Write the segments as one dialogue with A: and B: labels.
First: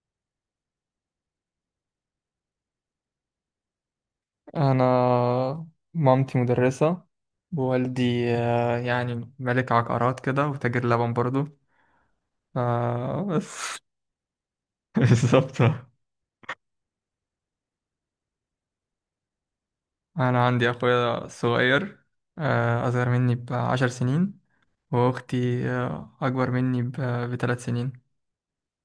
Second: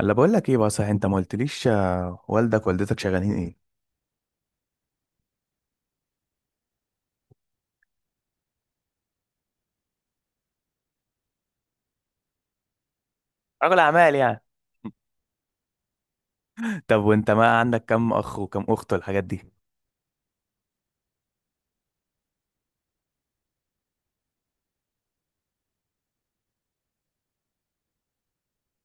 A: الا بقول لك ايه بقى صحيح؟ انت ما قلتليش، والدك والدتك شغالين ايه؟
B: أنا مامتي مدرسة. ووالدي يعني ملك عقارات كده وتاجر لبن برضو.
A: رجل
B: بس.
A: اعمال يعني.
B: بالظبط.
A: طب وانت ما عندك كم اخ وكم اخت والحاجات دي؟
B: أنا عندي أخويا صغير، أصغر مني ب10 سنين. وأختي أكبر مني ب3 سنين.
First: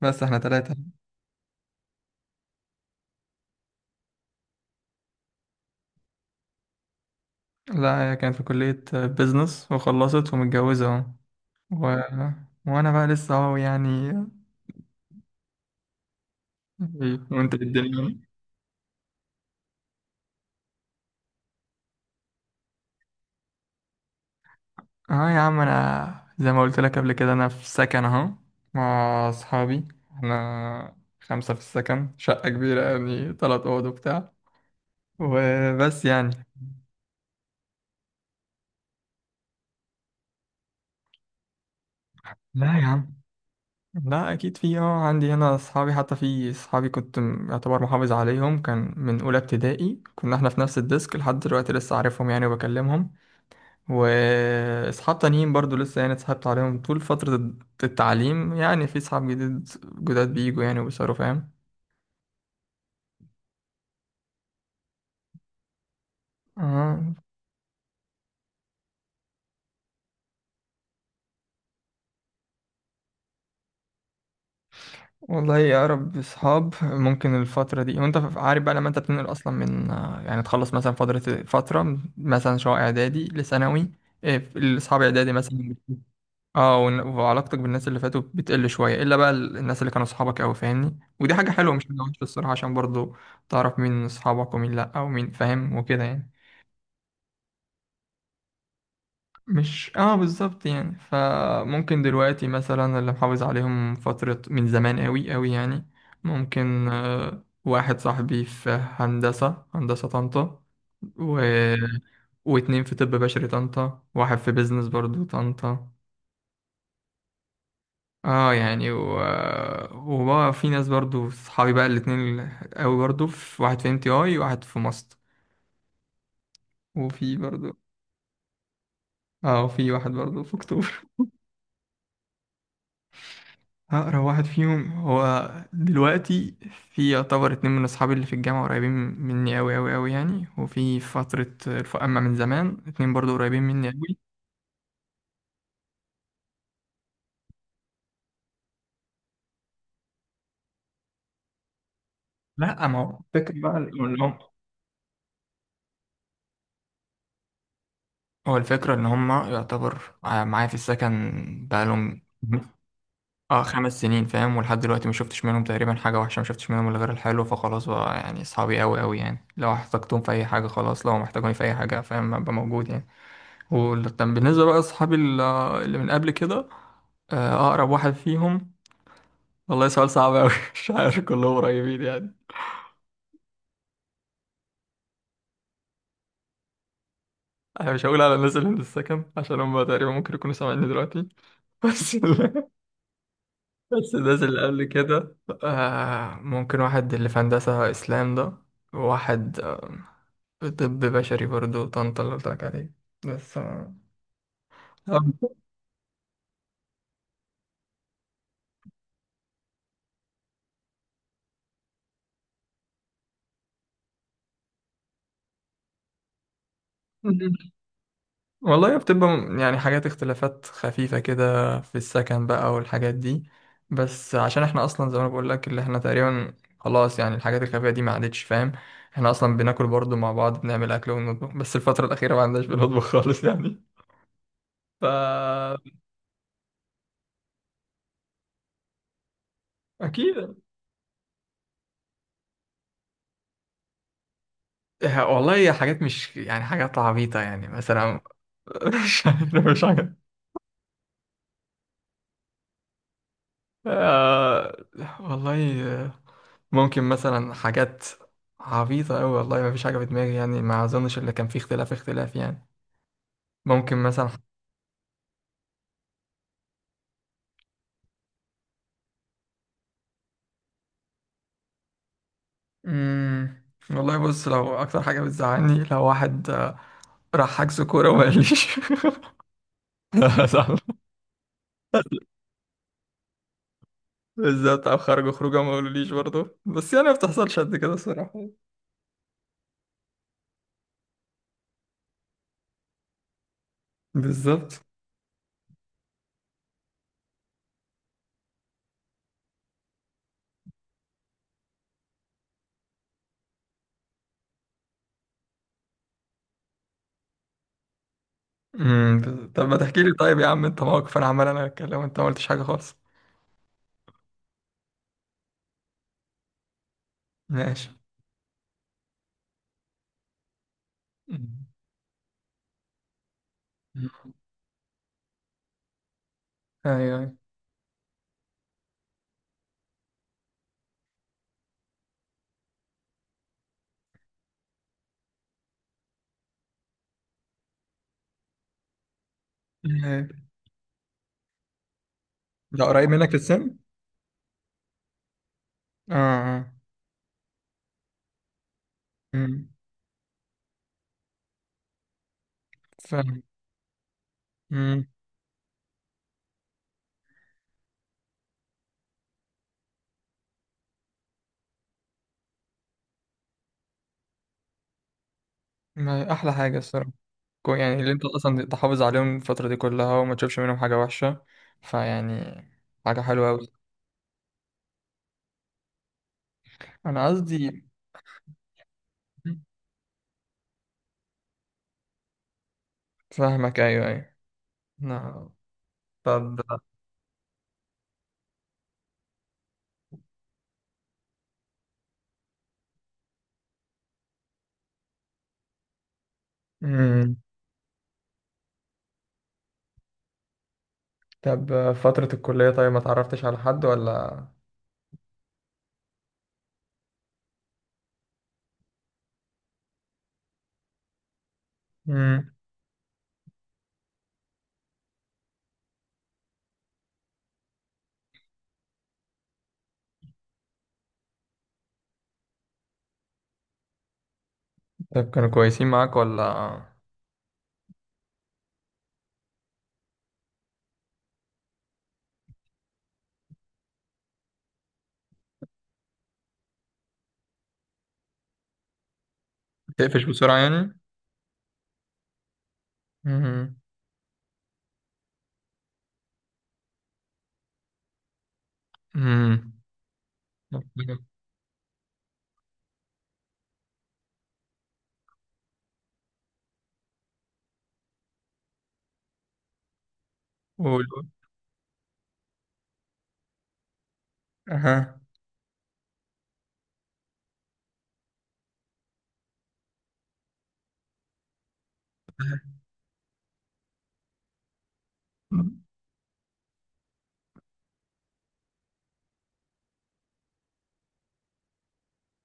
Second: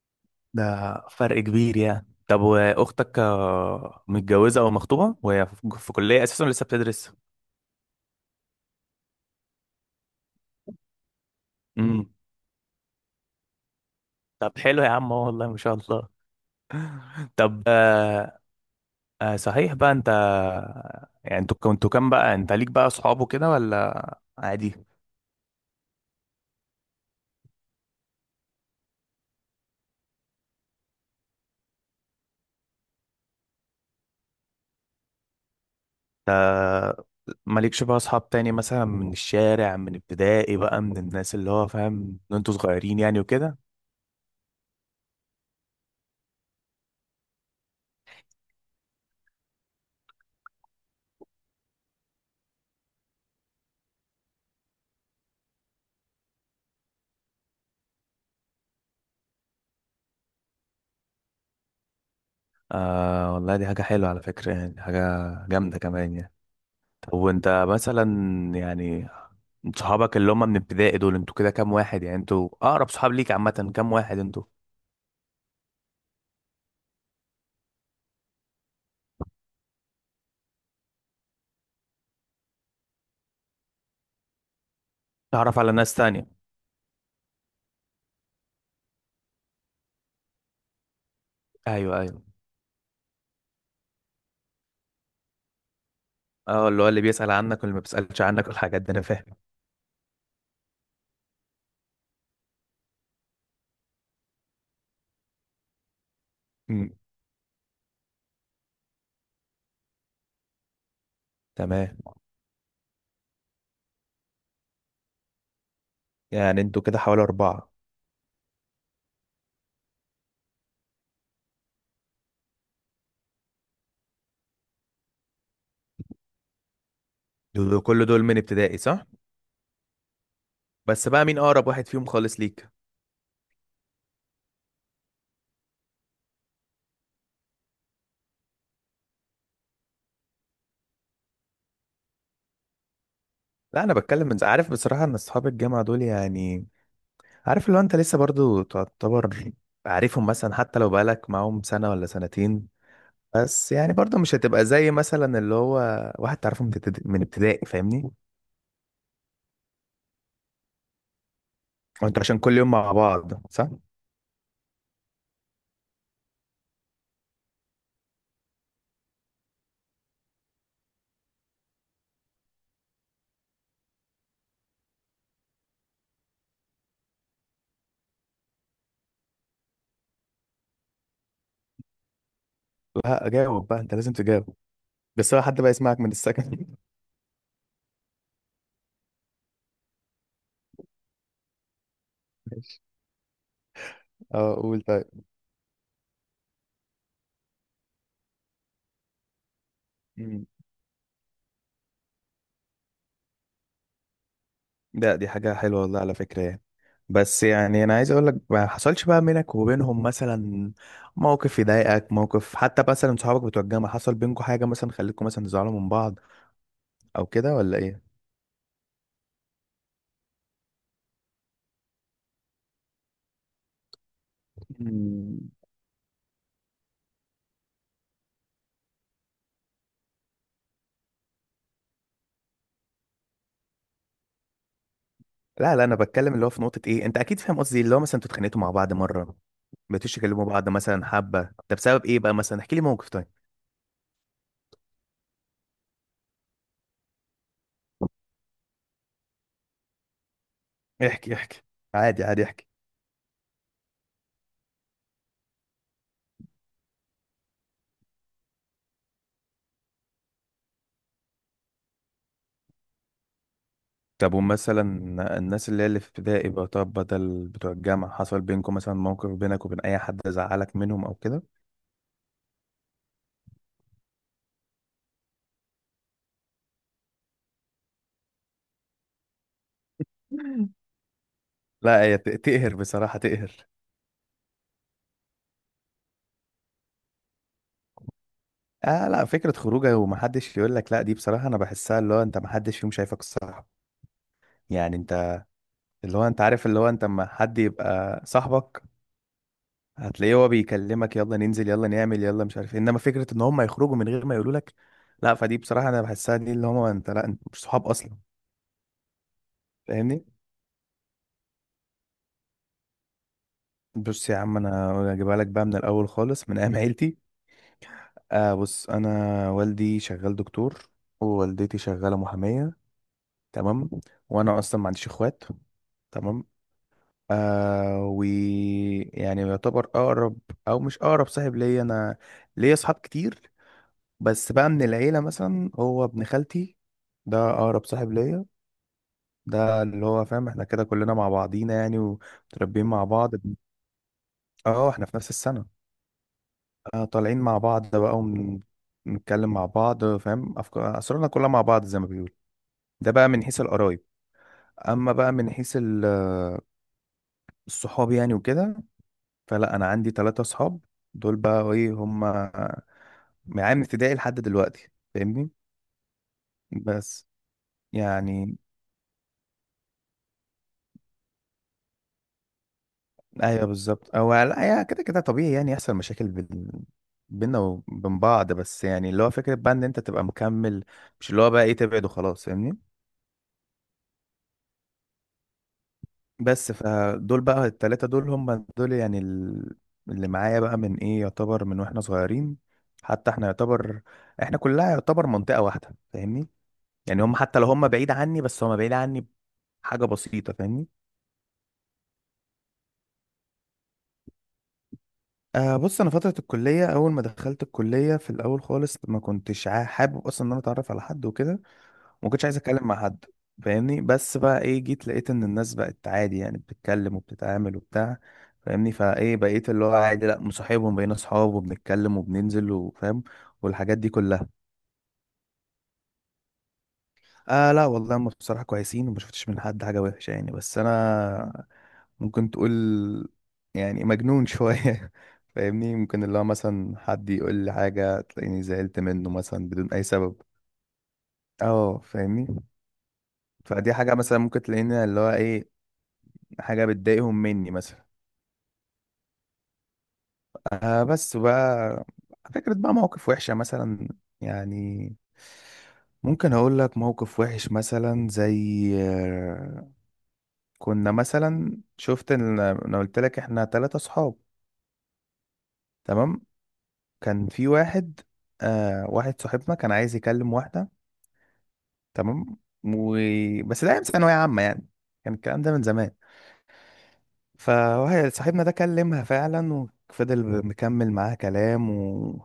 B: بس احنا ثلاثة.
A: ده فرق كبير يعني. طب واختك متجوزه او مخطوبه؟ وهي في كليه اساسا لسه بتدرس.
B: لا، هي كانت في كلية بيزنس وخلصت ومتجوزة أهو. و...
A: امم.
B: وأنا بقى لسه أهو يعني.
A: طب حلو يا عم أهو، والله ما شاء الله.
B: وأنت في
A: طب.
B: الدنيا.
A: صحيح بقى. انت يعني انتوا كنتوا كام؟ بقى انت ليك بقى اصحاب وكده ولا عادي؟
B: اه يا عم، انا زي ما قلت لك قبل كده انا في سكن اهو مع اصحابي. احنا خمسة في السكن، شقة كبيرة يعني تلات اوض وبتاع. وبس يعني.
A: آه، مالكش بقى اصحاب تاني مثلا، من الشارع من ابتدائي بقى، من الناس اللي هو فاهم ان انتوا
B: لا يا
A: صغيرين
B: عم.
A: يعني وكده؟
B: لا اكيد في. اه عندي هنا اصحابي، حتى في اصحابي كنت يعتبر محافظ عليهم، كان من اولى ابتدائي كنا احنا في نفس الديسك، لحد دلوقتي لسه عارفهم يعني وبكلمهم. واصحاب تانيين برضو لسه يعني اتصاحبت عليهم طول فترة التعليم، يعني في اصحاب جداد بيجوا يعني وبيصيروا فاهم.
A: آه والله، دي حاجة حلوة على فكرة يعني، حاجة جامدة كمان يعني. طب
B: اه
A: وانت مثلا يعني، صحابك اللي هم من ابتدائي دول انتوا كده كام واحد؟ يعني انتوا اقرب صحاب ليك عامة كام واحد انتوا؟
B: والله يا رب، اصحاب ممكن الفترة دي، وانت عارف بقى لما انت بتنقل اصلا من يعني تخلص مثلا فترة مثلا شقة اعدادي لثانوي. الاصحاب اعدادي
A: تعرف على
B: مثلا.
A: ناس تانية.
B: اه وعلاقتك بالناس اللي فاتوا بتقل شوية. الا بقى الناس اللي كانوا اصحابك قوي فاهمني، ودي حاجة حلوة مش
A: ايوه،
B: حاجة وحشة
A: ايوه.
B: الصراحة، عشان برضو تعرف مين اصحابك ومين لا ومين فاهم وكده يعني.
A: اه، اللي هو اللي بيسأل عنك واللي ما بيسألش عنك والحاجات دي، انا فاهم.
B: مش بالظبط يعني. فممكن دلوقتي مثلا اللي محافظ عليهم فترة من زمان قوي قوي يعني، ممكن
A: أمم.
B: واحد صاحبي في هندسة طنطا، و...
A: تمام.
B: واتنين في طب بشري طنطا، واحد في بيزنس برضو طنطا.
A: يعني انتوا كده حوالي 4.
B: اه يعني وبقى في ناس برضو صحابي بقى الاتنين قوي برضو. في واحد في ام تي اي، وواحد في ماست، وفي برضو.
A: دول كل دول من ابتدائي، صح؟
B: اه، وفي واحد برضو في اكتوبر.
A: بس بقى مين اقرب واحد فيهم خالص ليك؟
B: أقرب واحد فيهم هو دلوقتي، في يعتبر اتنين من أصحابي اللي في الجامعة قريبين مني أوي أوي أوي يعني، وفي فترة أما من زمان اتنين برضو قريبين
A: لا
B: مني
A: انا
B: أوي.
A: بتكلم، من عارف بصراحه ان اصحاب الجامعه دول يعني، عارف لو انت لسه برضو تعتبر عارفهم مثلا، حتى لو بقالك معاهم سنه ولا سنتين.
B: لا، ما هو الفكرة
A: بس
B: بقى
A: يعني برضو
B: إن
A: مش
B: هم.
A: هتبقى زي مثلا اللي هو واحد تعرفه من ابتدائي من ابتدائي، فاهمني.
B: هو الفكرة إن هم يعتبر معايا في السكن
A: وانت
B: بقالهم
A: عشان كل يوم مع بعض،
B: اه
A: صح؟
B: 5 سنين فاهم، ولحد دلوقتي ما شفتش منهم تقريبا حاجة وحشة، ما شفتش منهم إلا غير الحلو، فخلاص بقى يعني أصحابي أوي أوي يعني، لو احتجتهم في أي حاجة خلاص، لو محتاجوني في أي حاجة فاهم أبقى موجود يعني. وكان بالنسبة بقى أصحابي اللي من قبل كده، أقرب واحد فيهم والله سؤال صعب أوي مش عارف، كلهم قريبين يعني.
A: لا، جاوب بقى، انت لازم تجاوب. بس هو حد بقى يسمعك من السكن؟
B: أنا مش هقول على الناس اللي من السكن عشان هم تقريبا ممكن يكونوا سامعيني دلوقتي. بس ال-
A: ماشي.
B: بس الناس
A: اه،
B: اللي قبل
A: قول.
B: كده، ممكن واحد اللي في هندسة، إسلام ده. وواحد
A: طيب.
B: في طب بشري برضو طنطا اللي قلت لك عليه. بس
A: لا دي حاجة حلوة والله على فكرة يعني. بس يعني أنا عايز أقول لك، ما حصلش بقى بينك وبينهم مثلا موقف يضايقك، موقف حتى مثلا صحابك بتوع الجامعة حصل بينكم حاجة مثلا خلتكم مثلا تزعلوا من بعض أو كده، ولا إيه؟
B: والله بتبقى يعني حاجات، اختلافات خفيفة كده في السكن بقى والحاجات دي، بس عشان احنا اصلا زي ما أنا
A: مم.
B: بقول لك اللي احنا تقريبا خلاص يعني، الحاجات الخفيفة دي ما عادتش فاهم. احنا اصلا بناكل برضو مع بعض، بنعمل اكل ونطبخ، بس الفترة الأخيرة ما عندناش بنطبخ خالص يعني.
A: لا،
B: فا
A: لا، أنا بتكلم اللي هو في نقطة إيه، أنت أكيد فاهم قصدي، اللي هو مثلا انتوا اتخانقتوا مع بعض مرة؟ بتيجوا تكلموا
B: أكيد.
A: بعض مثلا حبة؟ ده بسبب إيه بقى مثلا؟ احكي لي موقف طيب.
B: والله هي حاجات مش يعني حاجات عبيطة يعني، مثلا مش عارف، مش حاجة.
A: احكي، احكي. عادي، عادي، احكي.
B: آه، والله ممكن مثلا حاجات عبيطة أوي والله، ما فيش حاجة في دماغي يعني، ما أظنش اللي كان فيه اختلاف يعني، ممكن مثلا.
A: طب ومثلا الناس اللي هي اللي في ابتدائي بقى، طب بدل بتوع الجامعة، حصل بينكم مثلا موقف بينك وبين أي حد زعلك منهم أو كده؟
B: مم. والله بص لو أكتر حاجة بتزعلني لو واحد آه، راح حجز كورة وما قاليش صح
A: لا هي تقهر بصراحة، تقهر.
B: بالظبط أو خرجوا خروجة ما قالوليش برضه بس يعني ما بتحصلش قد كده الصراحة
A: آه لا، فكرة خروجه ومحدش يقول لك، لا دي بصراحة أنا بحسها اللي هو أنت محدش فيهم شايفك صاحب.
B: بالظبط
A: يعني أنت اللي هو أنت عارف، اللي هو أنت أما حد يبقى صاحبك، هتلاقيه هو بيكلمك، يلا ننزل، يلا نعمل، يلا مش عارف إيه. إنما فكرة إن هم يخرجوا من غير ما يقولوا لك، لا فدي بصراحة أنا بحسها دي اللي هم أنت، لا أنت مش صحاب أصلا،
B: مم. طب ما تحكي لي
A: فاهمني؟
B: طيب يا عم؟ أنت موقف أنا عمال أنا أتكلم وأنت ما قلتش حاجة خالص.
A: بص يا عم، انا هجيبها لك بقى من الاول خالص، من ايام عيلتي.
B: ماشي.
A: بص انا والدي شغال دكتور.
B: مم.
A: ووالدتي شغاله محاميه. تمام. وانا اصلا ما عنديش اخوات. تمام.
B: أيوه
A: و يعني يعتبر اقرب، او مش اقرب صاحب ليا انا. ليا اصحاب كتير. بس بقى من العيله مثلا، هو ابن خالتي. ده اقرب صاحب ليا. ده اللي هو
B: أيوه.
A: فاهم احنا كده كلنا مع بعضينا يعني،
B: ده
A: ومتربيين مع
B: قريب منك
A: بعض.
B: في السن؟
A: اه، احنا في نفس السنه.
B: آه آه.
A: طالعين مع بعض بقى. ونتكلم مع
B: امم.
A: بعض، فاهم، أفكار أسرارنا كلها مع بعض زي ما بيقول. ده بقى
B: فاهم.
A: من حيث القرايب.
B: امم.
A: أما بقى من حيث الصحاب يعني وكده. فلا أنا عندي 3 صحاب. دول بقى إيه هم معايا من ابتدائي لحد دلوقتي، فاهمني؟
B: احلى حاجه الصراحه.
A: بس
B: يعني اللي انت
A: يعني.
B: اصلا تحافظ عليهم الفتره دي كلها وما تشوفش منهم حاجه وحشه، فيعني حاجه حلوه
A: أيوه
B: قوي.
A: بالظبط، أو لا يعني كده كده طبيعي يعني، يحصل مشاكل بين
B: انا
A: بينا
B: قصدي.
A: وبين بعض، بس يعني اللي هو فكرة بقى إن أنت تبقى مكمل. مش اللي هو بقى إيه، تبعد وخلاص، فاهمني؟
B: فاهمك، ايوه ايوه. نعم. طب.
A: بس فدول بقى التلاتة دول هم دول يعني اللي معايا بقى من ايه، يعتبر من واحنا صغيرين. حتى احنا يعتبر، احنا كلها يعتبر منطقة واحدة، فاهمني. يعني هم
B: امم.
A: حتى لو هم بعيد عني، بس هم بعيد عني بحاجة بسيطة، فاهمني.
B: طب فتره الكليه، طيب ما تعرفتش على حد ولا؟
A: بص انا فترة الكلية، اول ما دخلت الكلية في الاول خالص، ما كنتش حابب اصلا ان انا اتعرف على حد وكده. ما كنتش
B: امم.
A: عايز اتكلم مع حد، فاهمني. بس بقى ايه، جيت لقيت ان الناس بقت عادي يعني، بتتكلم وبتتعامل وبتاع، فاهمني. فايه بقيت اللي هو عادي لا مصاحبهم، بقينا اصحاب وبنتكلم وبننزل وفاهم، والحاجات دي كلها.
B: طب كانوا كويسين معاك ولا؟
A: اه لا والله، هم بصراحة كويسين وما شفتش من حد حاجة وحشة يعني، بس انا ممكن تقول يعني مجنون شوية. فاهمني، ممكن اللي هو مثلا حد يقول لي حاجة تلاقيني زعلت منه مثلا بدون اي
B: تقفش
A: سبب.
B: بسرعه يعني.
A: اه، فاهمني.
B: امم.
A: فدي حاجة مثلا ممكن تلاقيني اللي هو ايه، حاجة بتضايقهم مني مثلا.
B: امم.
A: بس بقى فكرة بقى مواقف وحشة مثلا يعني. ممكن أقول لك موقف وحش مثلا زي.
B: قول
A: كنا
B: قول.
A: مثلا، شفت إن أنا قلت لك إحنا 3 صحاب.
B: اها.
A: تمام. كان في واحد. واحد صاحبنا كان عايز يكلم واحدة. تمام. و. بس ده أيام ثانوية عامة يعني، كان الكلام ده من زمان. فواحد صاحبنا ده كلمها فعلا، وفضل مكمل معاها كلام و.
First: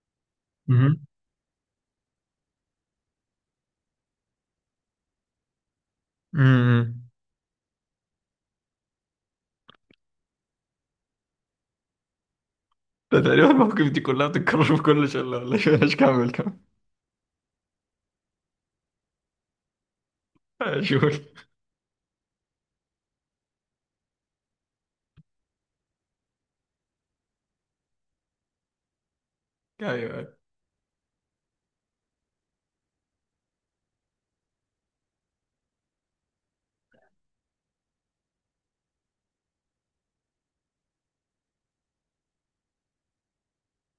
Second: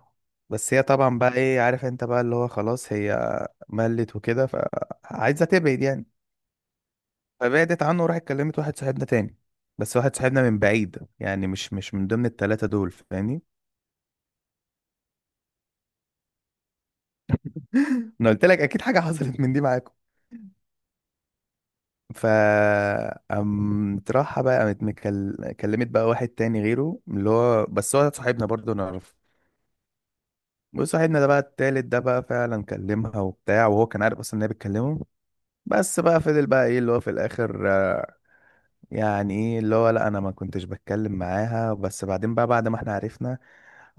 A: بس هي
B: امم.
A: طبعا بقى ايه، عارف انت بقى اللي هو خلاص هي ملت وكده، فعايزة تبعد يعني.
B: امم.
A: فبعدت عنه وراحت كلمت واحد صاحبنا تاني. بس واحد صاحبنا من بعيد يعني، مش من ضمن التلاتة دول،
B: ده
A: فاهمني.
B: تقريبا المواقف دي كلها بتتكرر في كل شلة، ولا شو؟ مش كمل كمل.
A: انا قلت لك اكيد حاجة حصلت من دي معاكم.
B: شوف.
A: ف. قامت راحة بقى، قامت كلمت بقى واحد تاني غيره، اللي هو بس هو صاحبنا برضه نعرفه.
B: ايوه.
A: بص صاحبنا ده بقى التالت ده بقى فعلا كلمها وبتاع، وهو كان عارف اصلا ان هي بتكلمه. بس بقى فضل بقى ايه اللي هو في الاخر. يعني ايه اللي هو، لا انا ما كنتش بتكلم معاها، بس بعدين بقى بعد ما احنا عرفنا،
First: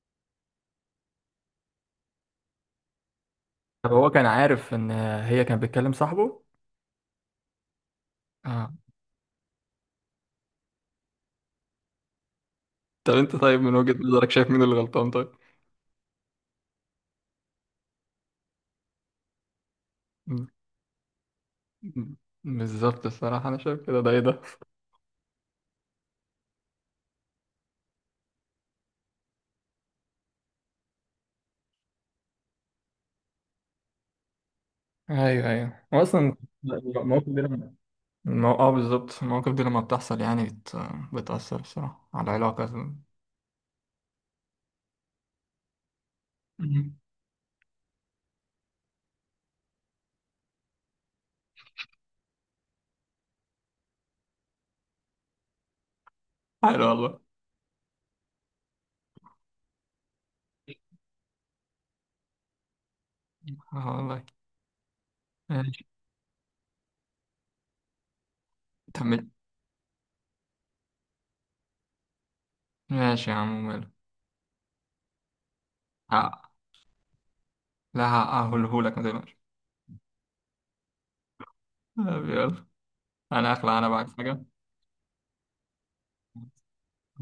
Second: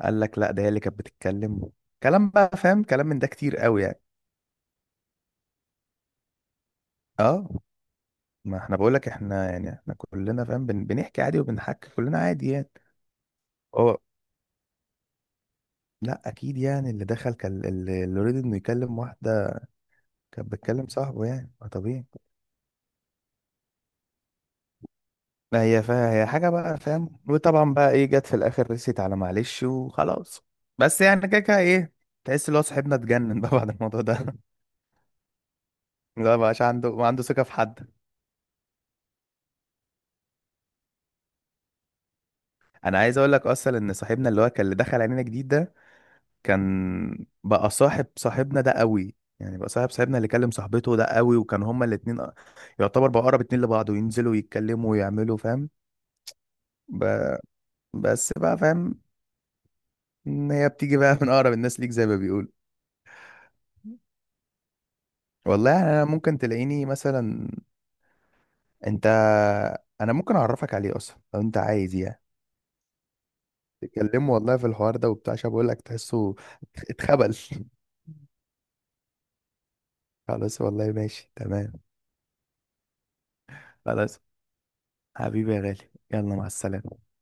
A: قال لك لا ده هي اللي كانت بتتكلم. كلام بقى فاهم، كلام من ده كتير قوي
B: طب
A: يعني.
B: هو كان عارف ان هي كانت بتكلم صاحبه؟
A: اه، ما
B: آه.
A: احنا بقول لك احنا يعني، احنا كلنا فاهم، بنحكي عادي، وبنحكي كلنا عادي يعني.
B: طب انت طيب، من وجهة
A: هو
B: نظرك شايف مين اللي غلطان طيب؟
A: لا، اكيد يعني اللي دخل كان اللي يريد انه يكلم واحده.
B: م-
A: كانت بتكلم صاحبه يعني، ما طبيعي.
B: م- بالظبط الصراحة انا شايف كده. ده ايه ده؟
A: ما هي هي حاجة بقى، فاهم، وطبعا بقى ايه، جت في الاخر رسيت على معلش وخلاص. بس يعني كده كده ايه، تحس اللي هو صاحبنا اتجنن بقى بعد الموضوع ده.
B: ايوه ايوه. هو اصلا
A: لا، مبقاش عنده، ما عنده
B: المواقف دي
A: ثقة في
B: لما،
A: حد.
B: اه بالظبط المواقف دي لما بتحصل يعني بتأثر الصراحة على العلاقة.
A: انا عايز اقول لك اصلا ان صاحبنا اللي هو كان اللي دخل علينا جديد ده،
B: مم.
A: كان بقى صاحب صاحبنا ده قوي، يعني بقى صاحب صاحبنا اللي كلم صاحبته ده قوي، وكان هما الاتنين. يعتبر بقى اقرب اتنين لبعض، وينزلوا يتكلموا ويعملوا، فاهم.
B: حلو
A: ب...
B: والله.
A: بس بقى فاهم إن هي بتيجي بقى من اقرب الناس ليك زي ما بيقولوا.
B: اه والله
A: والله
B: ماشي.
A: يعني، انا ممكن تلاقيني مثلا،
B: طب.
A: انت، انا ممكن اعرفك عليه اصلا لو انت عايز يعني،
B: ماشي يا عم ماله.
A: تتكلموا والله في الحوار ده وبتاع، عشان بقول لك تحسه
B: ها-
A: اتخبل.
B: لا، هقولهولك ما تقلقش.
A: خلاص والله، ماشي تمام.
B: طب يلا، انا اخلع، انا بعد
A: خلاص،
B: حاجة.
A: حبيبي يا غالي، يلا مع السلامة.